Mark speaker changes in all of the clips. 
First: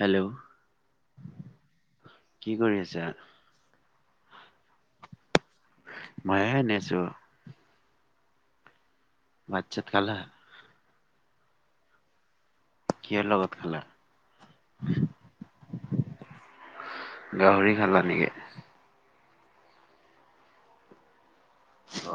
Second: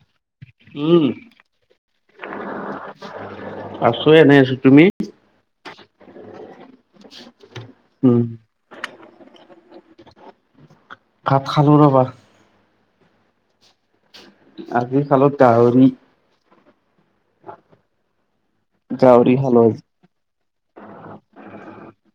Speaker 1: Hello.
Speaker 2: উম,
Speaker 1: কি কৰি আছা?
Speaker 2: আছো এনে আছো তুমি?
Speaker 1: মই এনেই আছোঁ।
Speaker 2: উম।
Speaker 1: ভাত ছাত খালা?
Speaker 2: ভাত খালো ৰবা।
Speaker 1: কিহৰ লগত খালা?
Speaker 2: আজি খালো গাহৰি।
Speaker 1: গাহৰি খালা নেকি?
Speaker 2: গাহৰি খালোঁ আজি।
Speaker 1: অ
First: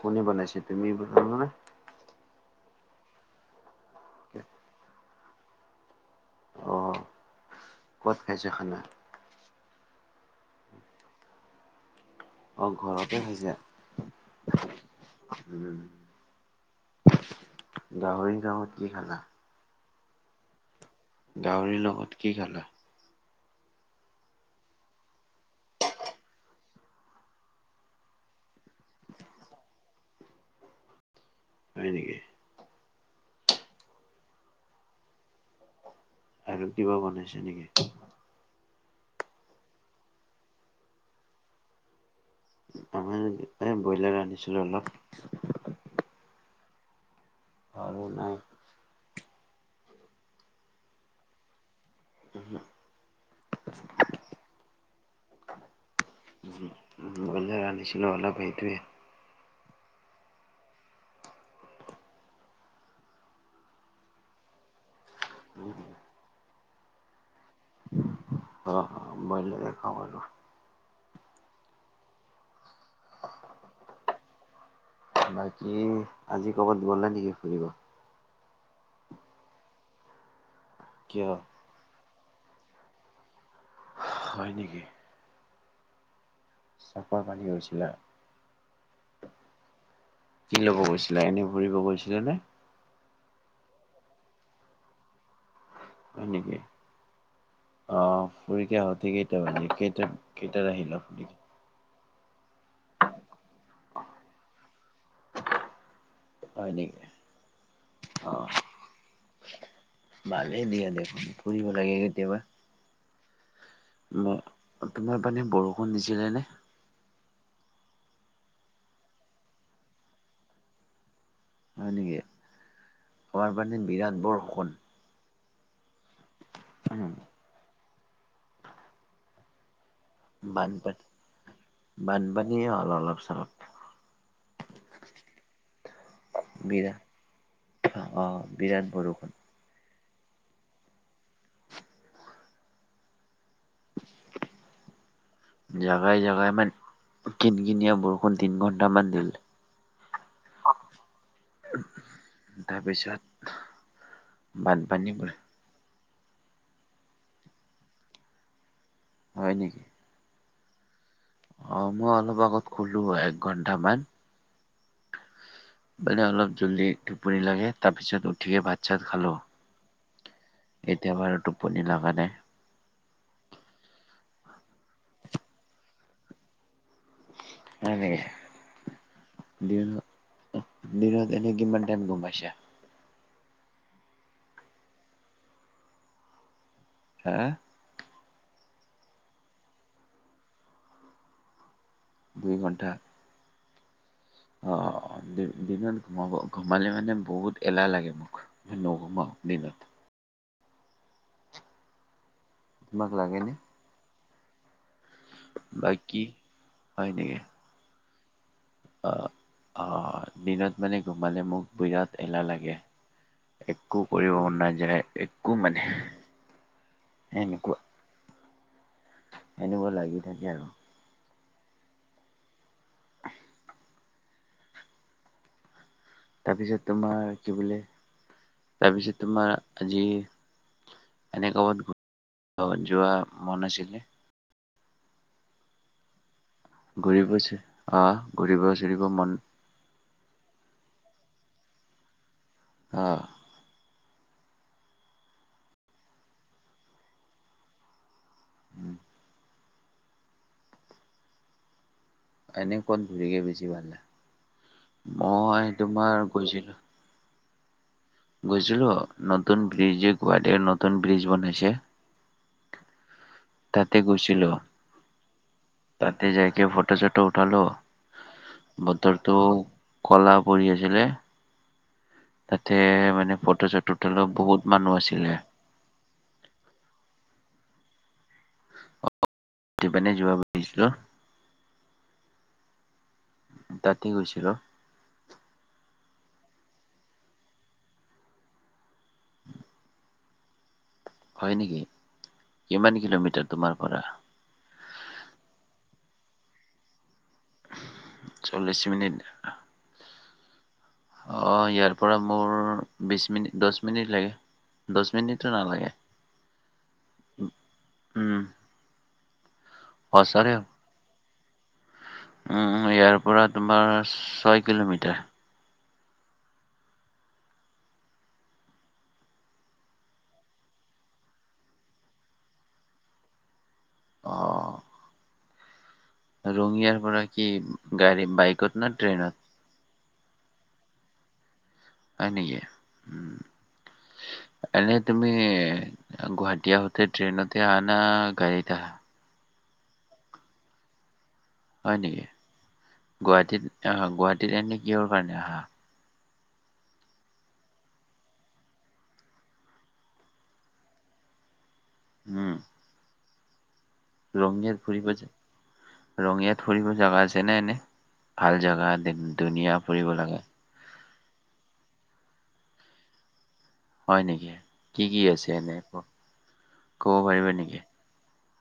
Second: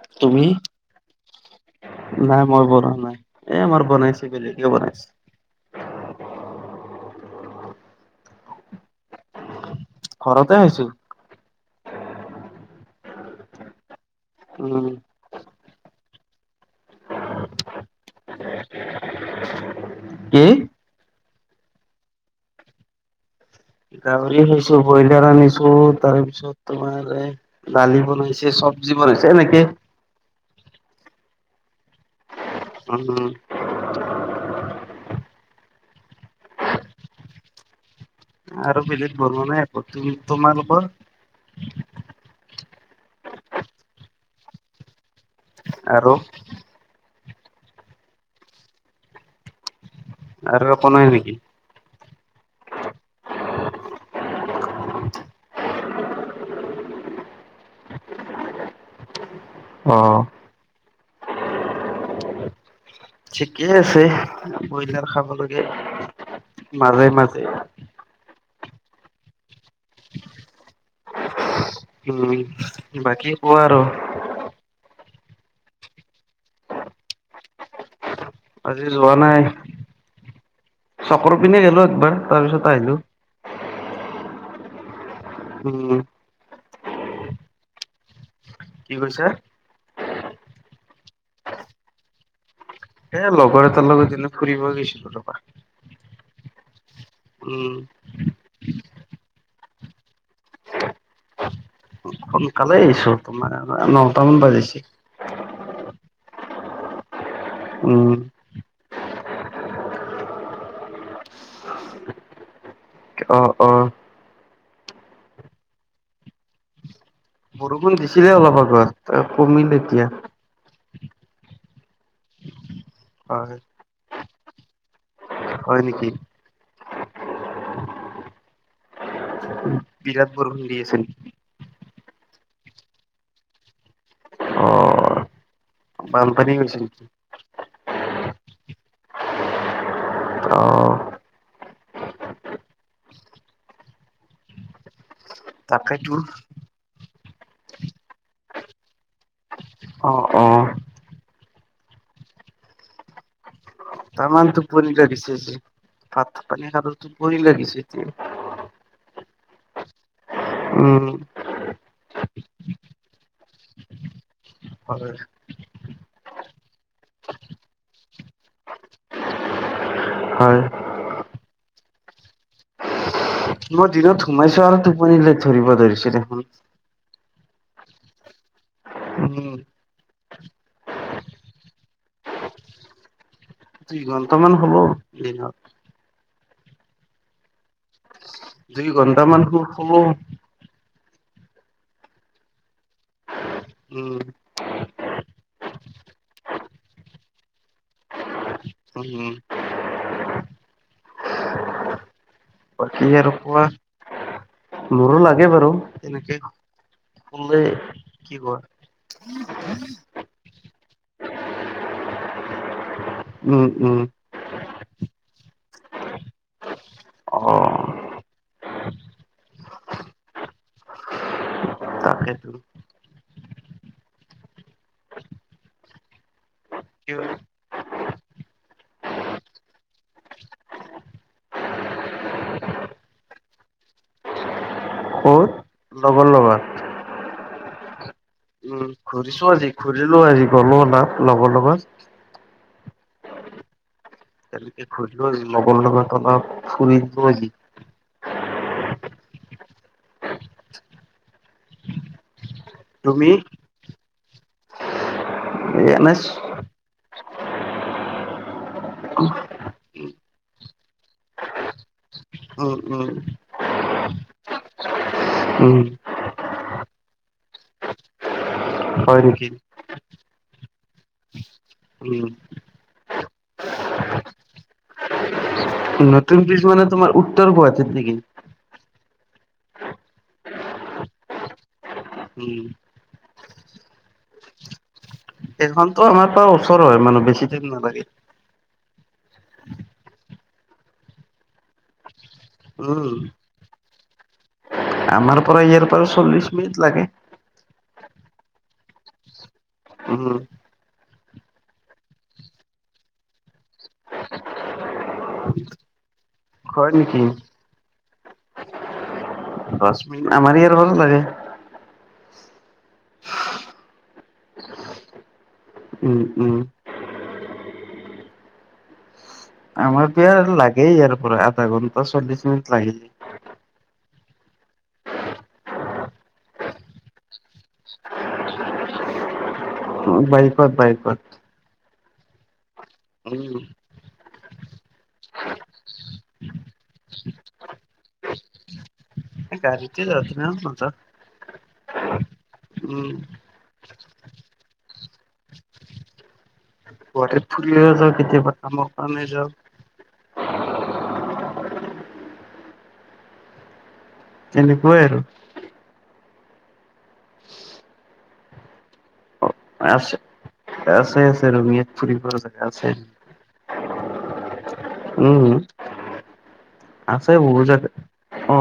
Speaker 1: কোনে বনাইছে? তুমি বনালা নে?
Speaker 2: নাই মই বনোৱা নাই, এ আমাৰ বনাইছে বেলেগে বনাইছে।
Speaker 1: অ ক'ত খাইছা খানা?
Speaker 2: ঘৰতে খাইছোঁ।
Speaker 1: অ ঘৰতে খাইছা?
Speaker 2: উম।
Speaker 1: উ [inaudible] গাহৰি লগত কি খালা?
Speaker 2: কি?
Speaker 1: গাহৰিৰ লগত কি খালা?
Speaker 2: গাহৰি খাইছোঁ, ব্ৰইলাৰ আনিছো তাৰপিছত তোমাৰ এ দালি বনাইছে চবজি বনাইছে এনেকে
Speaker 1: হয় নেকি?
Speaker 2: উম [unintelligible]
Speaker 1: আৰু কিবা বনাইছে নেকি?
Speaker 2: আৰু বেলেগ বনোৱা নাই একো, তুমি তোমালোকৰ?
Speaker 1: আমাৰ [inaudible] ব্ৰইলাৰ ৰান্ধিছিলো অলপ।
Speaker 2: আৰু?
Speaker 1: আৰু নাই।
Speaker 2: আৰু একো নাই নেকি?
Speaker 1: ওহোঁ [inaudible] ব্ৰইলাৰ ৰান্ধিছিলে অলপ এইটোৱে।
Speaker 2: অঁ। ঠিকে আছে, ব্ৰইলাৰ খাব লাগে মাজে মাজে।
Speaker 1: অ অ ব্ৰইলাৰ খাব [inaudible]
Speaker 2: উম বাকী কোৱা আৰু।
Speaker 1: বাকী আজি ক'বাত গলা নেকি ফুৰিব?
Speaker 2: আজি যোৱা নাই,
Speaker 1: কিয়?
Speaker 2: চকৰ পিনে গলো একবাৰ তাৰ পিছত আহিলো।
Speaker 1: হয় নেকি?
Speaker 2: উম।
Speaker 1: চকৰ পানি গৈছিলা?
Speaker 2: কি কৈছে?
Speaker 1: কি ল'ব গৈছিলা? এনেই ঘুৰিব গৈছিলা নে?
Speaker 2: এ লগৰ এটাৰ লগত দিন ফুৰিব গৈছিলো ৰবা
Speaker 1: হয় নেকি
Speaker 2: উম
Speaker 1: আহ পৰীক্ষা হথি কেইটা নে কেইটা কেইটাৰ আহিলা হঠি
Speaker 2: সোনকালে আহিছো তোমাৰ নটা মান বাজিছে
Speaker 1: হয় নেকি
Speaker 2: উম
Speaker 1: অ ভালেই দিয়া দেখোন ফুৰিব লাগে কেতিয়াবা
Speaker 2: অ অ
Speaker 1: ম তোমাৰ পানে বৰষুণ দিছিলে নে
Speaker 2: বৰষুণ দিছিলে অলপ আগত তে কমিল এতিয়া
Speaker 1: হয় নেকি
Speaker 2: হয়
Speaker 1: খোৱাৰ পানী বিৰাট বৰখন
Speaker 2: হয় নেকি
Speaker 1: উ
Speaker 2: উম [unintelligible]
Speaker 1: বানপানী বানপানীয়ে হ'ল অলপ চলপ
Speaker 2: অ বানপানী হৈছিল নেকি
Speaker 1: অ অ বিৰাট বৰুষুণ
Speaker 2: অঁ তাকেতো
Speaker 1: জাগাই জাগাই মান কিন কিনিয়া বৰষুণ তিন ঘন্টামান দিলে
Speaker 2: অ অ
Speaker 1: তাৰপিছত
Speaker 2: তামাম টোপনি
Speaker 1: বানপানী বোলে
Speaker 2: লাগিছে যে ভাত পানী খালো টোপনি লাগিছে এতিয়া
Speaker 1: হয় নেকি
Speaker 2: উম
Speaker 1: অ মই অলপ আগত শুলো এক ঘন্টামান
Speaker 2: হয়
Speaker 1: মানে অলপ জলদি টোপনি লাগে তাৰ পিছত উঠিয়ে ভাত চাত খালো
Speaker 2: হয়
Speaker 1: এতিয়া বাৰু টোপনি লাগা নাই
Speaker 2: মই দিনত সোমাইছো আৰু টোপনিলৈ ধৰিব ধৰিছে দেখোন
Speaker 1: হয় নেকি
Speaker 2: উম,
Speaker 1: দিন দিনত এনে কিমান টাইম গম পাইছা
Speaker 2: দুই ঘন্টামান হ'ব দিনত
Speaker 1: হা
Speaker 2: দুই ঘন্টামান হু হব
Speaker 1: দুই ঘণ্টা
Speaker 2: উম
Speaker 1: অ দি দিনত ঘোমাব ঘোমালে মানে বহুত এলাহ লাগে মোক নুঘুমাও
Speaker 2: উম,
Speaker 1: দিনত
Speaker 2: বাকি
Speaker 1: তোমাক
Speaker 2: আৰু
Speaker 1: লাগেনে?
Speaker 2: কোৱা মোৰো লাগ তাকে বাৰু
Speaker 1: বাকী
Speaker 2: তেনেকে
Speaker 1: হয় নেকি?
Speaker 2: কলে কি
Speaker 1: অ'
Speaker 2: ক
Speaker 1: অ' দিনত মানে ঘোমালে মোক বিৰাট এলাহ লাগে
Speaker 2: উম, উম,
Speaker 1: একো কৰিব মন নাযায় একো মানে এনোকুৱা
Speaker 2: অ'
Speaker 1: এনেকুৱা লাগি থাকে আৰু
Speaker 2: তাকেটো
Speaker 1: তাৰপিছত তোমাৰ কি বোলে। তাৰপিছত তোমাৰ আজি এনে কবাত যোৱা মন আছিল নে।
Speaker 2: ক'ত? লগৰ লগত'
Speaker 1: ঘূৰিব আছে অ ঘূৰিব আছে।
Speaker 2: উম, ঘূৰিছো আজি ঘূৰিলো আজি গলো নাপ লগৰ লগত
Speaker 1: অ
Speaker 2: খ লৱন লগৰ লগত' ফুৰিব সি
Speaker 1: এনে কত
Speaker 2: তুমি?
Speaker 1: ঘুৰিলে বেছি ভাল হয়। মই তোমাৰ
Speaker 2: এনে
Speaker 1: গৈছিলো গৈছিল নতুন ব্ৰিজে গুৱাহাটীত নতুন ব্ৰিজ বনাইছে।
Speaker 2: উম উম
Speaker 1: তাতে গৈছিলো।
Speaker 2: উম
Speaker 1: তাতে যাইক ফটো চটো উঠালো
Speaker 2: হয় নেকি?
Speaker 1: বতৰটো- কলা পৰি় আছিলে।
Speaker 2: উম,
Speaker 1: তাতে মানে ফটো চটো উটালো বহুত মানুহ আছিলে।
Speaker 2: নতুন ব্ৰিজ মানে তোমাৰ উত্তৰ গুৱাহাটীত নেকি?
Speaker 1: অ [unintelligible] যোৱা ভাবিছিলো
Speaker 2: ওম
Speaker 1: তাতে গৈছিলো
Speaker 2: সেইখনতো আমাৰ পৰা ওচৰ হয় মানে বেছি দিন নালাগে।
Speaker 1: হয় নেকি কিমান
Speaker 2: উম,
Speaker 1: কিলোমিটাৰ তোমাৰ পৰা।
Speaker 2: আমাৰ পৰা ইয়াৰ পৰাাৰ চল্লিশ মিনিট লাগে।
Speaker 1: চল্লিশ মিনিট
Speaker 2: উম
Speaker 1: অঁ ইয়াৰ পৰা মোৰ বিশ মিনিট দহ মিনিট লাগে। দহ মিনিটটো নালাগে
Speaker 2: হয় নেকি?
Speaker 1: উম
Speaker 2: ৰশ্মিন
Speaker 1: সঁচাৰে
Speaker 2: আমাৰ ইয়াৰ সমান ভাল লাগে
Speaker 1: উম ইয়াৰ পৰা তোমাৰ ছয় কিলোমিটাৰ
Speaker 2: উম উম আমাৰ ইয়াৰ লাগেই ইাৰ পৰা আধা ঘন্টা চল্লিশ লাগি যায়।
Speaker 1: অ ৰঙিয়াৰ পৰা কি গাড়ী বাইকত না ট্ৰেইনত
Speaker 2: বাইকত বাইকত
Speaker 1: হয় নেকি
Speaker 2: উম,
Speaker 1: এ তুমি গুৱাহাটীওতে ট্ৰেইনতে আহ না গাড়ীত আহা।
Speaker 2: গাড়ি [unintelligible] য আছ ন নত
Speaker 1: হয় নেকি? গুৱাহাটীত অ গুৱাহাটীত এনে কিহৰ কাৰণে আহা।
Speaker 2: গুৱাহাটী ফুৰিব যাওঁ কেতিয়াবা কামৰ ক ন হৈ যাওঁ।
Speaker 1: উম ৰঙিয়াত
Speaker 2: তেনেকুৱাই
Speaker 1: ফুৰি
Speaker 2: আৰু
Speaker 1: জায়। ৰঙিয়াত ফুৰিব জাগা আছে ন এনে ভাল জোগা ধুনীয়া ফুৰিব
Speaker 2: আছে
Speaker 1: লগা।
Speaker 2: আছে আছে ৰঙিয়া ফুৰিব ব জাগা আছে।
Speaker 1: হয় নেকি? কি কি আছে
Speaker 2: উম
Speaker 1: এনে ক'ব
Speaker 2: আছে
Speaker 1: পাৰিব
Speaker 2: বহুত
Speaker 1: নেকি?
Speaker 2: জেগা অ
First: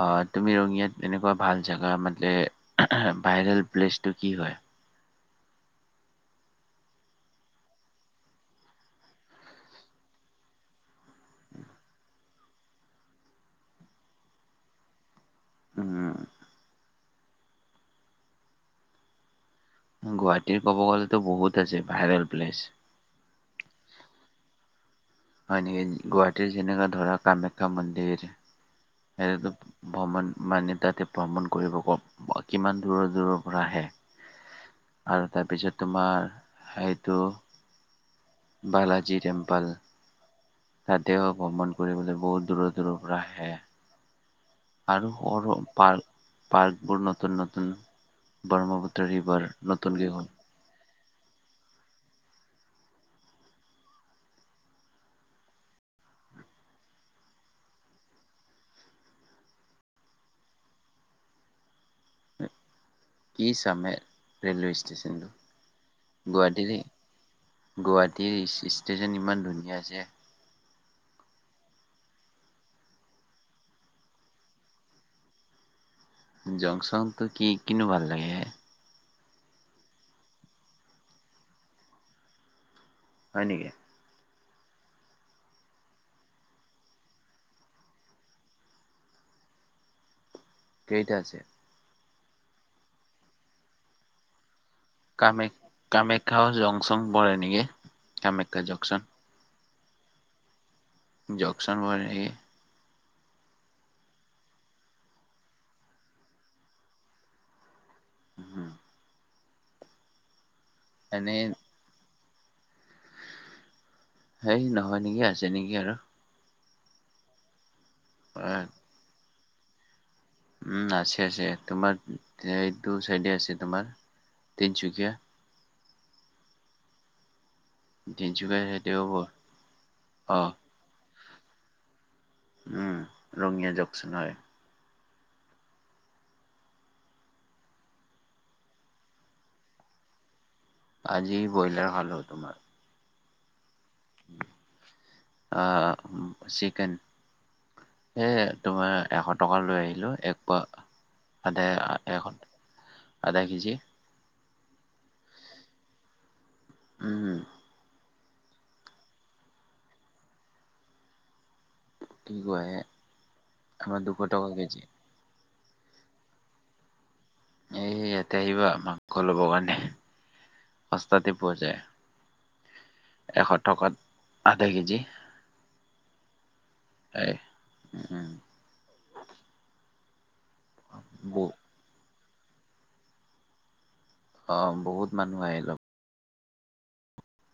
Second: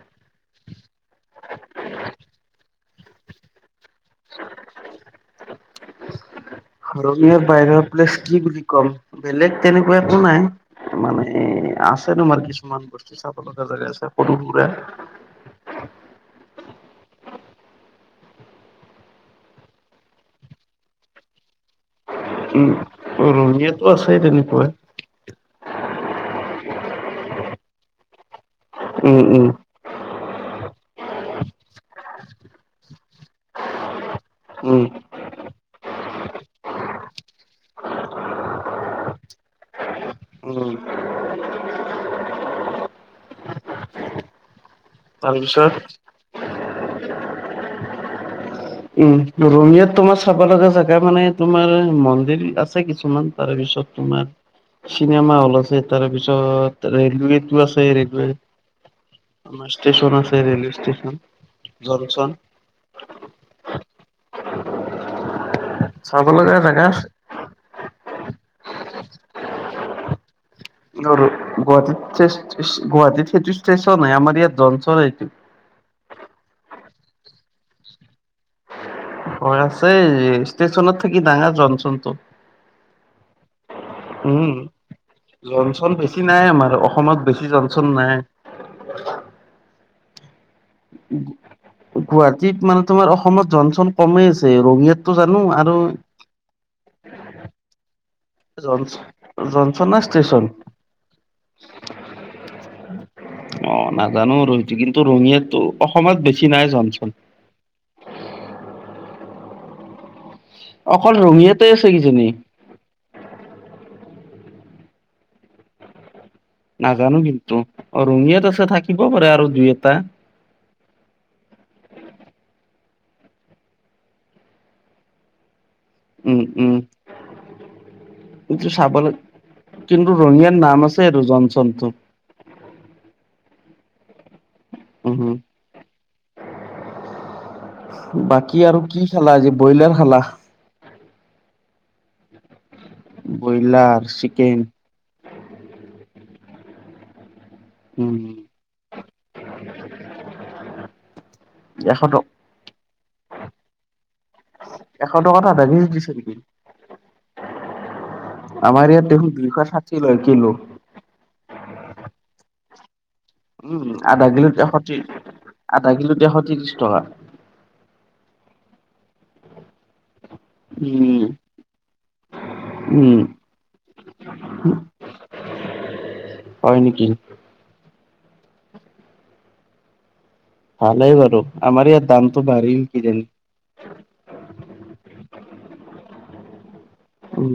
Speaker 1: অ তুমি ৰঙিয়াত এনেকুৱা ভাল জেগা মানে ভাইৰেল প্লেচটো কি হয়।
Speaker 2: ৰঙিয়া বাহিৰ প্লেছ কি বুলি ক'ম বেলেগ তেনেকুৱা একো নাই। মানে আছে তোমাৰ কিছুমান বস্তু চাব লগা জেগা আছে সৰু সুৰা।
Speaker 1: উম' গুৱাহাটীৰ ক'ব গ'লেতো বহুত আছে ভাইৰেল। প্লেচ
Speaker 2: উম ৰঙিয়াতো আছে তেনেকুৱাই।
Speaker 1: হয় নেকি গুৱাহাটীৰ যেনেকা ধৰা কামাখ্যা মন্দিৰ,
Speaker 2: উম উম
Speaker 1: সেইতেটো। ভ্ৰমণ মানে তাতে ভ্ৰমণ কৰিব ক কিমান দূৰৰ দূৰৰ পৰা আহে।
Speaker 2: উম
Speaker 1: আৰু তাৰপিছত তোমাৰ সেইটো। বালাজি টেম্পল।
Speaker 2: উম
Speaker 1: তাতেও ভ্ৰমণ কৰিবলৈ বহু দূৰ দূৰৰ পৰা আহে। আৰু সৰু
Speaker 2: তাৰপিছত
Speaker 1: পাৰ্ক পাৰ্ক বোৰ নতুন নতুন ব্ৰক্ষ্মপুত্ৰ-
Speaker 2: উম ৰঙিয়াত তোমাৰ চাব লগা জেগা। তাৰ মানে তোমাৰ মন্দিৰ আছে কিছুমান তাৰপিছত তোমাৰ- চিনেমা হল আছে তাৰপিছত ৰেলৱেতো আছে ৰেলৱে। আমাৰ ষ্টেচন আছে ৰেলৱে ষ্টেচন জংচন।
Speaker 1: কি চামে ৰেলৱে ষ্টেচন তো।
Speaker 2: চাব লগা
Speaker 1: গুৱাহাটী
Speaker 2: জেগা আছে
Speaker 1: গুৱাহাটী ষ্টেচন ইমান ধুনীয়া আছে।
Speaker 2: গুৱাহাটীত গুৱাহাটীত সেইটো ষ্টেচন হয় আমাৰ ইয়াত জংচন এইটো।
Speaker 1: জংচন টো কি কিনো ভাল লাগে হে?
Speaker 2: হয় আছে ষ্টেচনত থাকি ডাঙৰ জংচনটো।
Speaker 1: হয় নেকি।
Speaker 2: উম জংচন বেছি নাই আমাৰ অসমত বেছি জংচন নাই।
Speaker 1: কেইটা আছে?
Speaker 2: গুৱাহাটীত মানে তোমাৰ অসমত জংচন কমেই আছে ৰঙিয়াত-
Speaker 1: কামে কামেখ্যাও জংচন পৰে নেকি?
Speaker 2: জংচন জংচন নে ষ্টেচন।
Speaker 1: জকচান হয় নেকি।
Speaker 2: অ নাজানো তোৰ কিন্তু ৰঙিয়াটো অসমত বেছি নাই জংচন।
Speaker 1: উম।
Speaker 2: অকল
Speaker 1: এনেই
Speaker 2: ৰঙিয়াতে আছে কিজানি।
Speaker 1: সেই নহয় নেকি আছে নেকি আৰু,
Speaker 2: নাজানো কিন্তু ৰঙিয়াত
Speaker 1: আৰু
Speaker 2: আছে থাকিবও পাৰে আৰু দুই এটা।
Speaker 1: উম আছে আছে তোমাৰ এইটো চাইডে আছে তোমাৰ, তিনিচুকীয়া।
Speaker 2: উম উম, এইটো
Speaker 1: তিনচুকীয়া
Speaker 2: চাব লাগে,
Speaker 1: দেওবৰ
Speaker 2: কিন্তু
Speaker 1: অ',
Speaker 2: ৰঙিয়াত নাম আছে আৰু জংচনটো।
Speaker 1: উম ৰঙিয়া জকচন হয়।
Speaker 2: উম উম, বাকী আৰু কি খালা আজি ব্ৰইলাৰ খালা?
Speaker 1: আজি ব্ৰইলাৰ খালো তোমাৰ।
Speaker 2: Broiler chicken.
Speaker 1: অ চিকেন,
Speaker 2: উম
Speaker 1: এ। তোমাৰ এশ টকা লৈ আহিলো একপোৱা দেৰ
Speaker 2: এশ টকা
Speaker 1: দেৰশত। আধা কেজি।
Speaker 2: এশ টকাত আধা দিছে নেকি?
Speaker 1: উম,
Speaker 2: আমাৰ ইয়াত দেখোন দুইশ ষাঠি লয় কিলো।
Speaker 1: কি কয় হে।
Speaker 2: উম আধা কিলোত এশ ত্ৰিশ আধা কিলোত এশ ত্ৰিশ টকা।
Speaker 1: এই ইয়াতে আহিবা মাংস ল'ব কাৰণে
Speaker 2: উম
Speaker 1: সস্তাতে পোৱা যায়।
Speaker 2: উম
Speaker 1: এশ টকাত আধা কেজি।
Speaker 2: হয় নেকি।
Speaker 1: উম উম'
Speaker 2: ভালেই
Speaker 1: ব
Speaker 2: বাৰু আমাৰ ইয়াত দামতো বাঢ়িল কি জানি।
Speaker 1: অঁ বহুত মানুহ আহি লব।
Speaker 2: উম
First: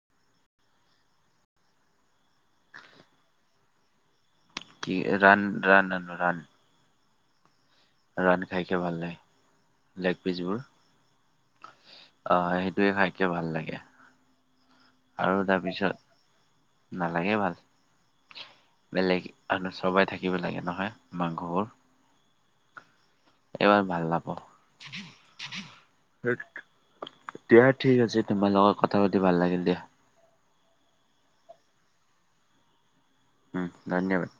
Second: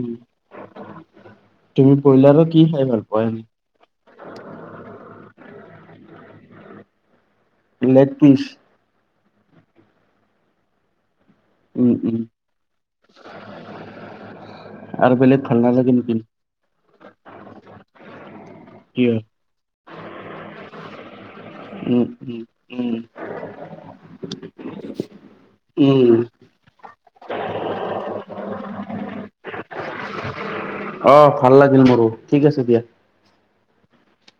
Speaker 2: তুমি ব্ৰইলাৰ কি খাই ভাল পোৱা এনে?
Speaker 1: কি ৰান ৰান হেনো ৰান।
Speaker 2: লেগ
Speaker 1: ৰান
Speaker 2: পিচ
Speaker 1: খাইকে ভাল লে। লেগ পিচবোৰ
Speaker 2: উম, উম
Speaker 1: অঁ সেইটোৱে খাইকে ভাল লাগে।
Speaker 2: বেলেগ
Speaker 1: আৰু
Speaker 2: ভাল নালাগে নেকি?
Speaker 1: তাৰপিছত নালাগে ভাল
Speaker 2: কিয়?
Speaker 1: বেলেগ। আনো সবাই থাকিব লাগে নহয়। মাংসবোৰ
Speaker 2: উম উম উম,
Speaker 1: এইবাৰ ভাল নাপাওঁ
Speaker 2: উম,
Speaker 1: দিয়া ঠিক আছে তোমাৰ লগত কথা পাতি ভাল লাগিল দিয়া।
Speaker 2: অঁ ভাল লাগিল মোৰো ঠিক আছে দিয়া।
Speaker 1: উম ধন্যবাদ।